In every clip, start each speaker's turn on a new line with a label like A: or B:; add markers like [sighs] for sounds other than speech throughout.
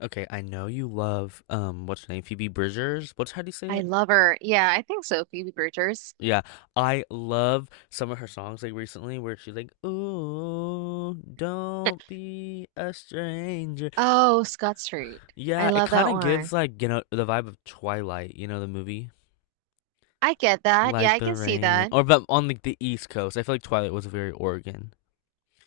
A: Okay, I know you love what's her name? Phoebe Bridgers. What's how do you say
B: I
A: it?
B: love her. Yeah, I think so. Phoebe Bridgers.
A: Yeah. I love some of her songs like recently where she's like, Ooh, don't be a stranger.
B: Oh, Scott Street.
A: Yeah,
B: I
A: it
B: love that
A: kinda gives
B: one.
A: like, the vibe of Twilight, you know, the movie?
B: I get that. Yeah,
A: Like
B: I
A: the
B: can see
A: rain.
B: that.
A: Or but on like the East Coast. I feel like Twilight was very Oregon.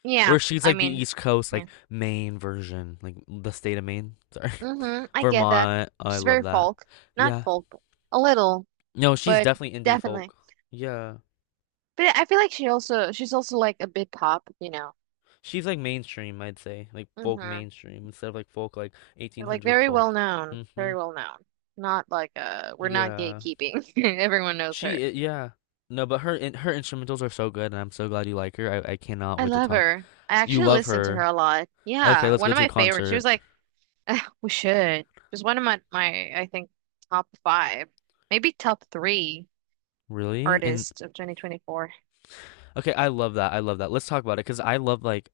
B: Yeah,
A: Where she's
B: I
A: like the
B: mean,
A: East Coast,
B: yeah.
A: like Maine version, like the state of Maine. Sorry.
B: Mm-hmm.
A: [laughs]
B: I get that.
A: Vermont. I
B: She's
A: love
B: very
A: that.
B: folk. Not
A: Yeah.
B: folk, but a little,
A: No, she's
B: but
A: definitely indie
B: definitely.
A: folk. Yeah.
B: But I feel like she's also like a bit pop,
A: She's like mainstream, I'd say. Like folk
B: Mm-hmm.
A: mainstream instead of like folk like
B: Like
A: 1800
B: very well
A: folk.
B: known.
A: Mm-hmm.
B: Very well known. Not like we're not
A: Yeah.
B: gatekeeping. [laughs] Everyone knows her.
A: Yeah. No, but her instrumentals are so good, and I'm so glad you like her. I cannot
B: I
A: wait to
B: love
A: talk.
B: her. I
A: You
B: actually
A: love
B: listen to her
A: her.
B: a lot.
A: Okay,
B: Yeah,
A: let's
B: one
A: go
B: of
A: to a
B: my favorites. She was
A: concert.
B: like we should. Just one of my I think top five, maybe top three
A: Really? And
B: artists of 2024.
A: okay, I love that. I love that. Let's talk about it because I love like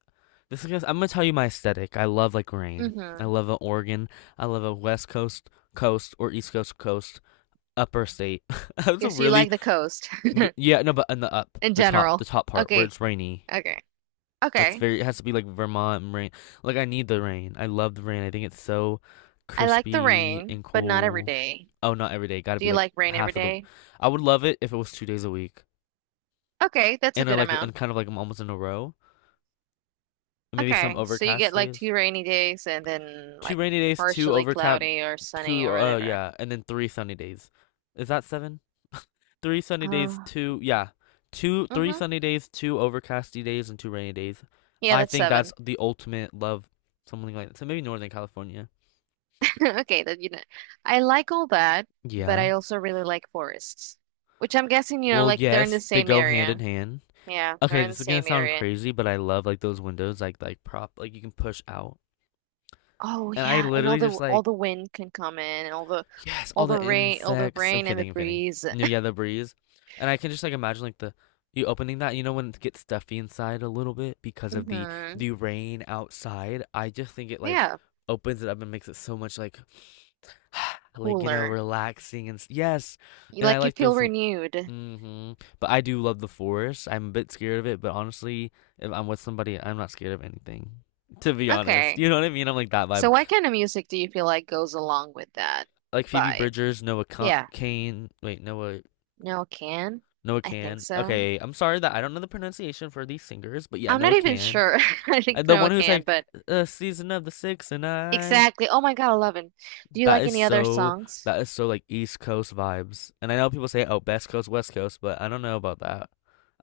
A: I'm gonna tell you my aesthetic. I love like rain. I
B: Mm-hmm.
A: love a Oregon. I love a West Coast or East Coast. Upper state. [laughs] That's a
B: Guess you
A: really.
B: like the coast
A: Yeah no, but in the up,
B: [laughs] in
A: the
B: general.
A: top part where
B: Okay,
A: it's rainy.
B: okay,
A: That's
B: okay.
A: very. It has to be like Vermont rain. Like I need the rain. I love the rain. I think it's so
B: I like the
A: crispy
B: rain,
A: and
B: but not every
A: cool.
B: day.
A: Oh, not every day. Got to
B: Do
A: be
B: you
A: like
B: like rain every
A: half of the.
B: day?
A: I would love it if it was 2 days a week,
B: Okay, that's a
A: and are
B: good
A: like and
B: amount.
A: kind of like I'm almost in a row. And maybe some
B: Okay, so you get
A: overcast
B: like
A: days.
B: two rainy days and then
A: Two
B: like
A: rainy days, two
B: partially
A: overcast,
B: cloudy or sunny or whatever.
A: and then three sunny days. Is that seven? Three sunny days,
B: Uh,
A: two yeah, two three
B: mm-hmm.
A: sunny days, two overcasty days, and two rainy days.
B: Yeah,
A: I
B: that's
A: think that's
B: seven.
A: the ultimate love, something like that. So maybe Northern California.
B: [laughs] Okay, I like all that, but
A: Yeah.
B: I also really like forests, which I'm guessing,
A: Well,
B: like they're in
A: yes,
B: the
A: they
B: same
A: go hand in
B: area.
A: hand.
B: Yeah,
A: Okay,
B: they're in the
A: this is gonna
B: same
A: sound
B: area.
A: crazy, but I love like those windows, like prop, like you can push out,
B: Oh
A: and I
B: yeah, and all
A: literally
B: the
A: just
B: all
A: like.
B: the wind can come in, and all the
A: Yes,
B: all
A: all
B: the
A: the
B: rain, all the
A: insects. I'm
B: rain and the
A: kidding, I'm kidding.
B: breeze.
A: No,
B: [laughs]
A: yeah, the breeze. And I can just like imagine like the you opening that, you know, when it gets stuffy inside a little bit because of the
B: Mm-hmm.
A: the rain outside. I just think it like
B: Yeah,
A: opens it up and makes it so much like [sighs] like you know,
B: cooler.
A: relaxing and yes.
B: You,
A: And I
B: like you
A: like
B: feel
A: those like.
B: renewed.
A: Hmm. But I do love the forest. I'm a bit scared of it, but honestly, if I'm with somebody, I'm not scared of anything. To be honest,
B: Okay.
A: you know what I mean? I'm like that
B: So
A: vibe.
B: what kind of music do you feel like goes along with that
A: Like Phoebe
B: vibe?
A: Bridgers,
B: Yeah,
A: Kane, wait, Noah
B: no can.
A: Noah
B: I think
A: Can.
B: so.
A: Okay, I'm sorry that I don't know the pronunciation for these singers, but yeah,
B: I'm not
A: Noah
B: even
A: Can.
B: sure. [laughs] I think
A: The
B: no
A: one who's
B: can,
A: like,
B: but.
A: a season of the six and I.
B: Exactly. Oh my God, 11. Do you
A: That
B: like
A: is
B: any other
A: so,
B: songs?
A: that is so like East Coast vibes. And I know people say, oh, best coast, west coast, but I don't know about that.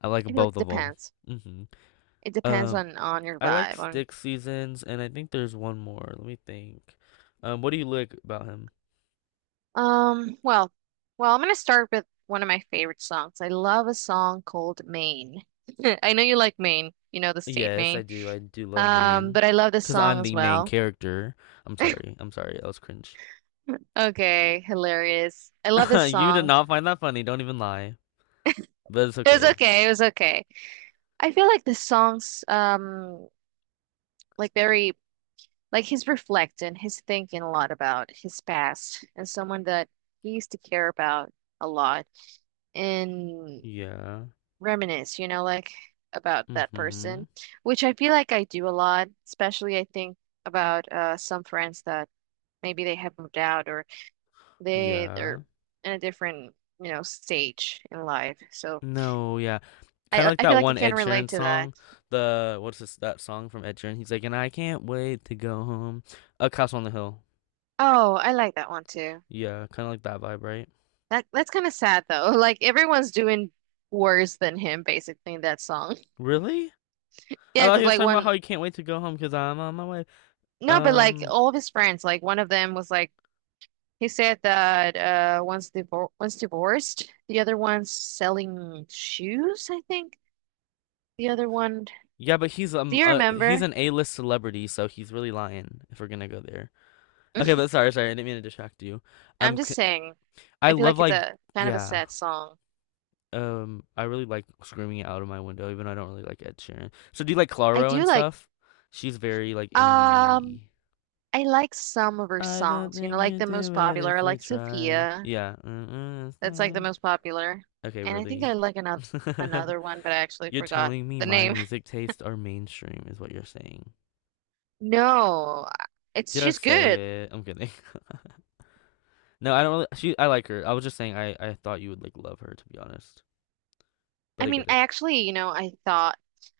A: I like
B: I feel like
A: both
B: it
A: of them.
B: depends.
A: Hmm.
B: It depends
A: Um,
B: on your
A: I like
B: vibe. On
A: Stick Seasons, and I think there's one more. Let me think. What do you like about him?
B: well, well, I'm gonna start with one of my favorite songs. I love a song called Maine. [laughs] I know you like Maine. You know the state
A: Yes, I
B: Maine.
A: do. I do love Maine.
B: But I love this
A: Because
B: song
A: I'm
B: as
A: the main
B: well.
A: character. I'm sorry. I'm sorry. That was cringe.
B: Okay, hilarious. I love
A: [laughs]
B: this
A: You did
B: song.
A: not find that funny, don't even lie. But it's
B: It was
A: okay.
B: okay. It was okay. I feel like the songs like very like he's reflecting, he's thinking a lot about his past and someone that he used to care about a lot and
A: Yeah.
B: reminisce, about that
A: Mm-hmm.
B: person, which I feel like I do a lot, especially I think about some friends that maybe they have moved out or they're
A: Yeah.
B: in a different, stage in life. So
A: No, yeah. Kind of like
B: I feel
A: that
B: like I
A: one
B: can
A: Ed Sheeran
B: relate to that.
A: song. The What's this that song from Ed Sheeran? He's like, and I can't wait to go home. A Castle on the Hill.
B: Oh, I like that one too.
A: Yeah, kind of like that vibe, right?
B: That's kind of sad though. [laughs] Like everyone's doing worse than him basically in that song. [laughs]
A: Really? I
B: Yeah,
A: thought
B: because
A: he was
B: like
A: talking about
B: when
A: how he can't wait to go home because I'm on my way.
B: no, but like
A: Um,
B: all of his friends, like one of them was like he said that once divorced, the other one's selling shoes, I think. The other one,
A: yeah, but
B: do you
A: he's
B: remember?
A: an A-list celebrity, so he's really lying if we're gonna go there. Okay, but
B: [laughs]
A: sorry, sorry, I didn't mean to distract you.
B: I'm
A: Um,
B: just
A: c-
B: saying,
A: I
B: I feel
A: love
B: like it's
A: like.
B: a kind of a
A: Yeah.
B: sad song.
A: I really like screaming it out of my window, even though I don't really like Ed Sheeran. So do you like
B: I
A: Claro and
B: do like
A: stuff? She's very like
B: um
A: indie.
B: I like some of her
A: I don't
B: songs,
A: think
B: like
A: you
B: the most
A: do it
B: popular,
A: if
B: I
A: we
B: like
A: try.
B: Sophia.
A: Yeah. Mm-mm, it's
B: That's like the
A: fine.
B: most popular.
A: Okay,
B: And I think
A: really.
B: I like
A: [laughs]
B: another one, but I actually
A: You're
B: forgot
A: telling me
B: the
A: my
B: name. [laughs]
A: music tastes are mainstream, is what you're saying.
B: No, it's she's
A: Just
B: good.
A: say it. I'm kidding. [laughs] No, I don't really. I like her. I was just saying I thought you would like love her, to be honest. But
B: I
A: I
B: mean,
A: get
B: I
A: it.
B: actually,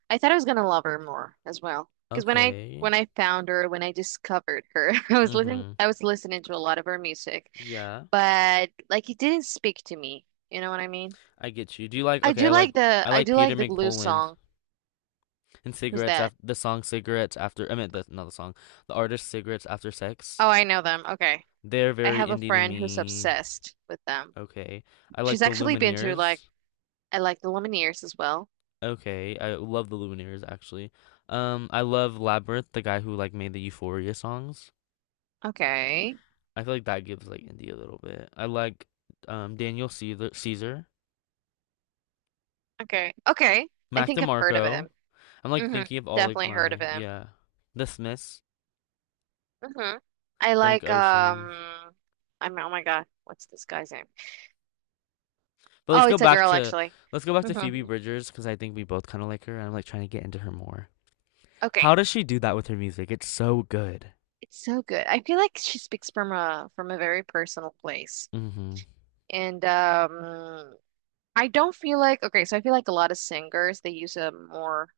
B: I thought I was gonna love her more as well. Because
A: Okay.
B: when I found her, when I discovered her, [laughs]
A: Mm-hmm.
B: I was listening to a lot of her music,
A: Yeah.
B: but like it didn't speak to me. You know what I mean?
A: I get you. Do you like Okay, I like I
B: I
A: like
B: do
A: Peter
B: like the Glue
A: McPoland
B: song.
A: and
B: Who's
A: cigarettes
B: that?
A: after the song cigarettes after. I meant the not the song. The artist cigarettes after sex.
B: Oh, I know them. Okay.
A: They're
B: I
A: very
B: have a
A: indie to
B: friend who's
A: me.
B: obsessed with them.
A: Okay. I
B: She's
A: like the
B: actually been to like
A: Lumineers.
B: I like the Lumineers as well.
A: Okay. I love the Lumineers actually. I love Labyrinth, the guy who like made the Euphoria songs.
B: Okay.
A: I feel like that gives like indie a little bit. I like Daniel Caesar, Caesar,
B: Okay. Okay. I
A: Mac
B: think I've heard of
A: DeMarco.
B: him.
A: I'm like
B: Hmm.
A: thinking of all like
B: Definitely heard of
A: my
B: him.
A: yeah, The Smiths,
B: Hmm. I
A: Frank
B: like
A: Ocean.
B: I'm oh my God, what's this guy's name?
A: But let's
B: Oh,
A: go
B: it's a
A: back
B: girl
A: to
B: actually.
A: let's go back to
B: Hmm.
A: Phoebe Bridgers because I think we both kind of like her, and I'm like trying to get into her more. How
B: Okay.
A: does she do that with her music? It's so good.
B: It's so good. I feel like she speaks from a very personal place.
A: Mm-hmm.
B: And I don't feel like okay, so I feel like a lot of singers they use a more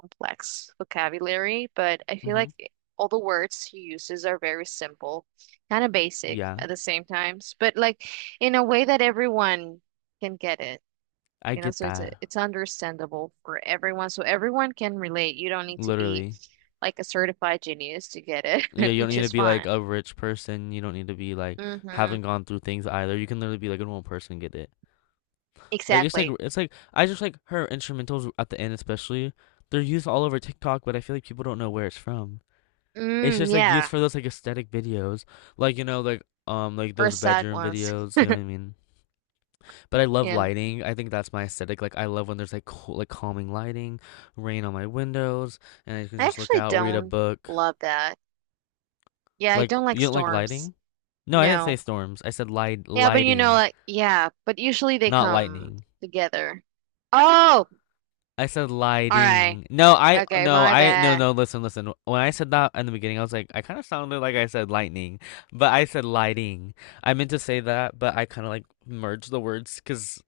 B: complex vocabulary, but I feel
A: Mm-hmm.
B: like all the words he uses are very simple, kind of basic
A: Yeah,
B: at the same times, but like in a way that everyone can get it.
A: I
B: You know,
A: get
B: so
A: that.
B: it's understandable for everyone, so everyone can relate. You don't need to be
A: Literally.
B: like a certified genius to get it,
A: Yeah,
B: [laughs]
A: you don't
B: which
A: need to
B: is
A: be like
B: fine.
A: a rich person. You don't need to be like
B: Mm-hmm.
A: haven't gone through things either. You can literally be like a normal person and get it. Like it's like
B: Exactly.
A: it's like I just like her instrumentals at the end especially. They're used all over TikTok, but I feel like people don't know where it's from. It's
B: Mm,
A: just like used
B: yeah.
A: for those like aesthetic videos, like like
B: Or
A: those
B: sad
A: bedroom
B: ones.
A: videos.
B: [laughs]
A: You know what I mean? But I love
B: Yeah.
A: lighting. I think that's my aesthetic. Like I love when there's like cool, like calming lighting, rain on my windows, and I can
B: I
A: just look
B: actually
A: out, read a
B: don't
A: book.
B: love that. Yeah, I
A: Like
B: don't like
A: you don't like
B: storms.
A: lighting? No, I didn't say
B: No.
A: storms. I said light
B: Yeah, but you know,
A: lighting,
B: like, yeah, but usually they
A: not
B: come
A: lightning.
B: together. Oh,
A: I said
B: all right.
A: lighting. No, I
B: Okay,
A: no,
B: my
A: I no
B: bad.
A: no. Listen, listen. When I said that in the beginning, I was like, I kind of sounded like I said lightning, but I said lighting. I meant to say that, but I kind of like merged the words because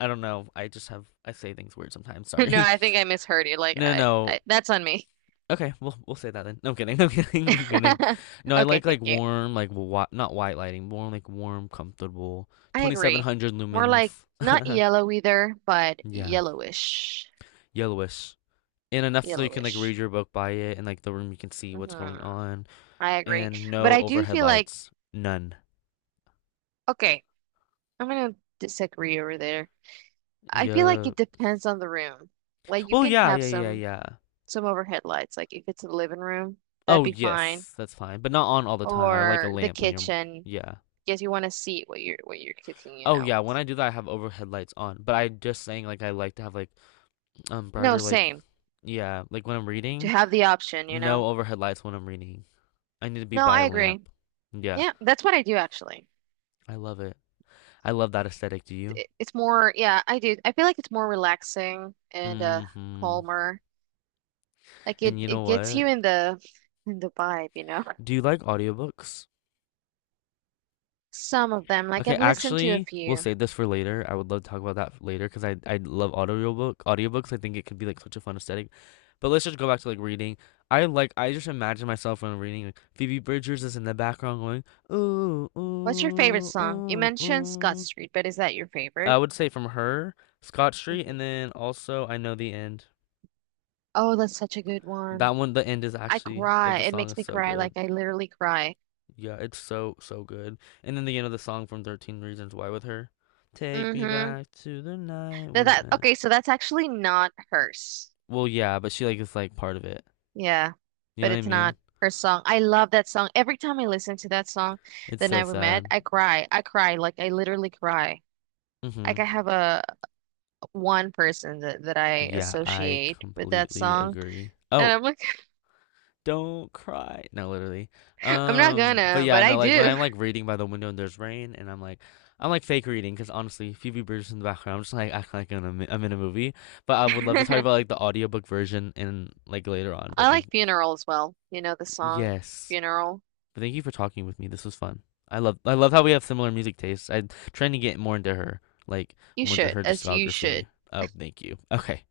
A: I don't know. I just have I say things weird sometimes.
B: [laughs] No,
A: Sorry.
B: I
A: [laughs]
B: think I misheard you. Like,
A: No, no.
B: that's on me.
A: Okay, we'll say that then. No, I'm kidding. [laughs] I'm kidding. I'm kidding.
B: [laughs]
A: No, I
B: Okay,
A: like
B: thank you.
A: warm, like wa not white lighting, more like warm, comfortable,
B: I agree.
A: 2700
B: More like
A: lumens.
B: not
A: [laughs]
B: yellow either, but
A: Yeah,
B: yellowish.
A: yellowish. And enough so you can like read
B: Yellowish.
A: your book by it, and like the room you can see what's going
B: Hmm.
A: on,
B: I agree.
A: and
B: But
A: no
B: I do
A: overhead
B: feel like,
A: lights, none.
B: okay, I'm gonna disagree over there. I feel like
A: Yeah.
B: it depends on the room. Like, you
A: Well,
B: can
A: yeah,
B: have
A: yeah, yeah,
B: some.
A: yeah.
B: Some overhead lights. Like if it's the living room, that'd
A: Oh
B: be fine.
A: yes, that's fine, but not on all the time. I like a
B: Or the
A: lamp when you're.
B: kitchen,
A: Yeah.
B: because you want to see what you're cooking, you
A: Oh
B: know.
A: yeah, when I do that I have overhead lights on, but I just saying like I like to have like
B: No,
A: brighter, like.
B: same.
A: Yeah, like when I'm
B: To
A: reading.
B: have the option, you
A: No
B: know.
A: overhead lights when I'm reading. I need to be
B: No,
A: by
B: I
A: a lamp.
B: agree.
A: Yeah.
B: Yeah, that's what I do actually.
A: I love it. I love that aesthetic. Do you.
B: It- It's more, yeah, I do. I feel like it's more relaxing and
A: Mm-hmm.
B: calmer. Like
A: And you
B: it
A: know
B: gets
A: what,
B: you in the vibe, you know.
A: do you like audiobooks?
B: Some of them, like
A: Okay,
B: I've listened to a
A: actually, we'll
B: few.
A: save this for later. I would love to talk about that later because I love audiobooks. I think it could be like such a fun aesthetic. But let's just go back to like reading. I just imagine myself when I'm reading like Phoebe Bridgers is in the background going ooh
B: What's your favorite
A: ooh
B: song? You
A: ooh
B: mentioned Scott
A: ooh.
B: Street, but is that your
A: I
B: favorite?
A: would say from her Scott Street,
B: Mhm.
A: and then also I know the end.
B: Oh, that's such a good
A: That
B: one.
A: one, the end is
B: I
A: actually of
B: cry.
A: the
B: It
A: song
B: makes
A: is
B: me
A: so
B: cry. Like
A: good.
B: I literally cry.
A: Yeah, it's so so good. And then the end of the song from 13 Reasons Why with her, take me
B: Mm-hmm.
A: back to the night
B: That,
A: we
B: that
A: met.
B: okay, so that's actually not hers.
A: Well, yeah, but she like is like part of it.
B: Yeah,
A: You
B: but
A: know what I
B: it's
A: mean?
B: not her song. I love that song. Every time I listen to that song,
A: It's
B: The
A: so
B: Night We Met,
A: sad.
B: I cry. I cry. Like I literally cry.
A: Mm-hmm.
B: Like I have a one person that I
A: Yeah, I
B: associate with that
A: completely
B: song.
A: agree.
B: And
A: Oh,
B: I'm like,
A: don't cry. No, literally.
B: [laughs] I'm not
A: But
B: gonna,
A: yeah,
B: but I
A: no, like when
B: do.
A: I'm like reading by the window and there's rain, and I'm like fake reading because honestly, Phoebe Bridgers in the background, I'm just like acting like I'm in a movie. But I
B: [laughs]
A: would love to talk
B: I
A: about like the audiobook version and like later on. But think.
B: like Funeral as well. You know the song
A: Yes.
B: Funeral.
A: But thank you for talking with me. This was fun. I love how we have similar music tastes. I'm trying to get more into her, like
B: You
A: more into
B: should,
A: her
B: as you
A: discography.
B: should.
A: Oh, thank you. Okay.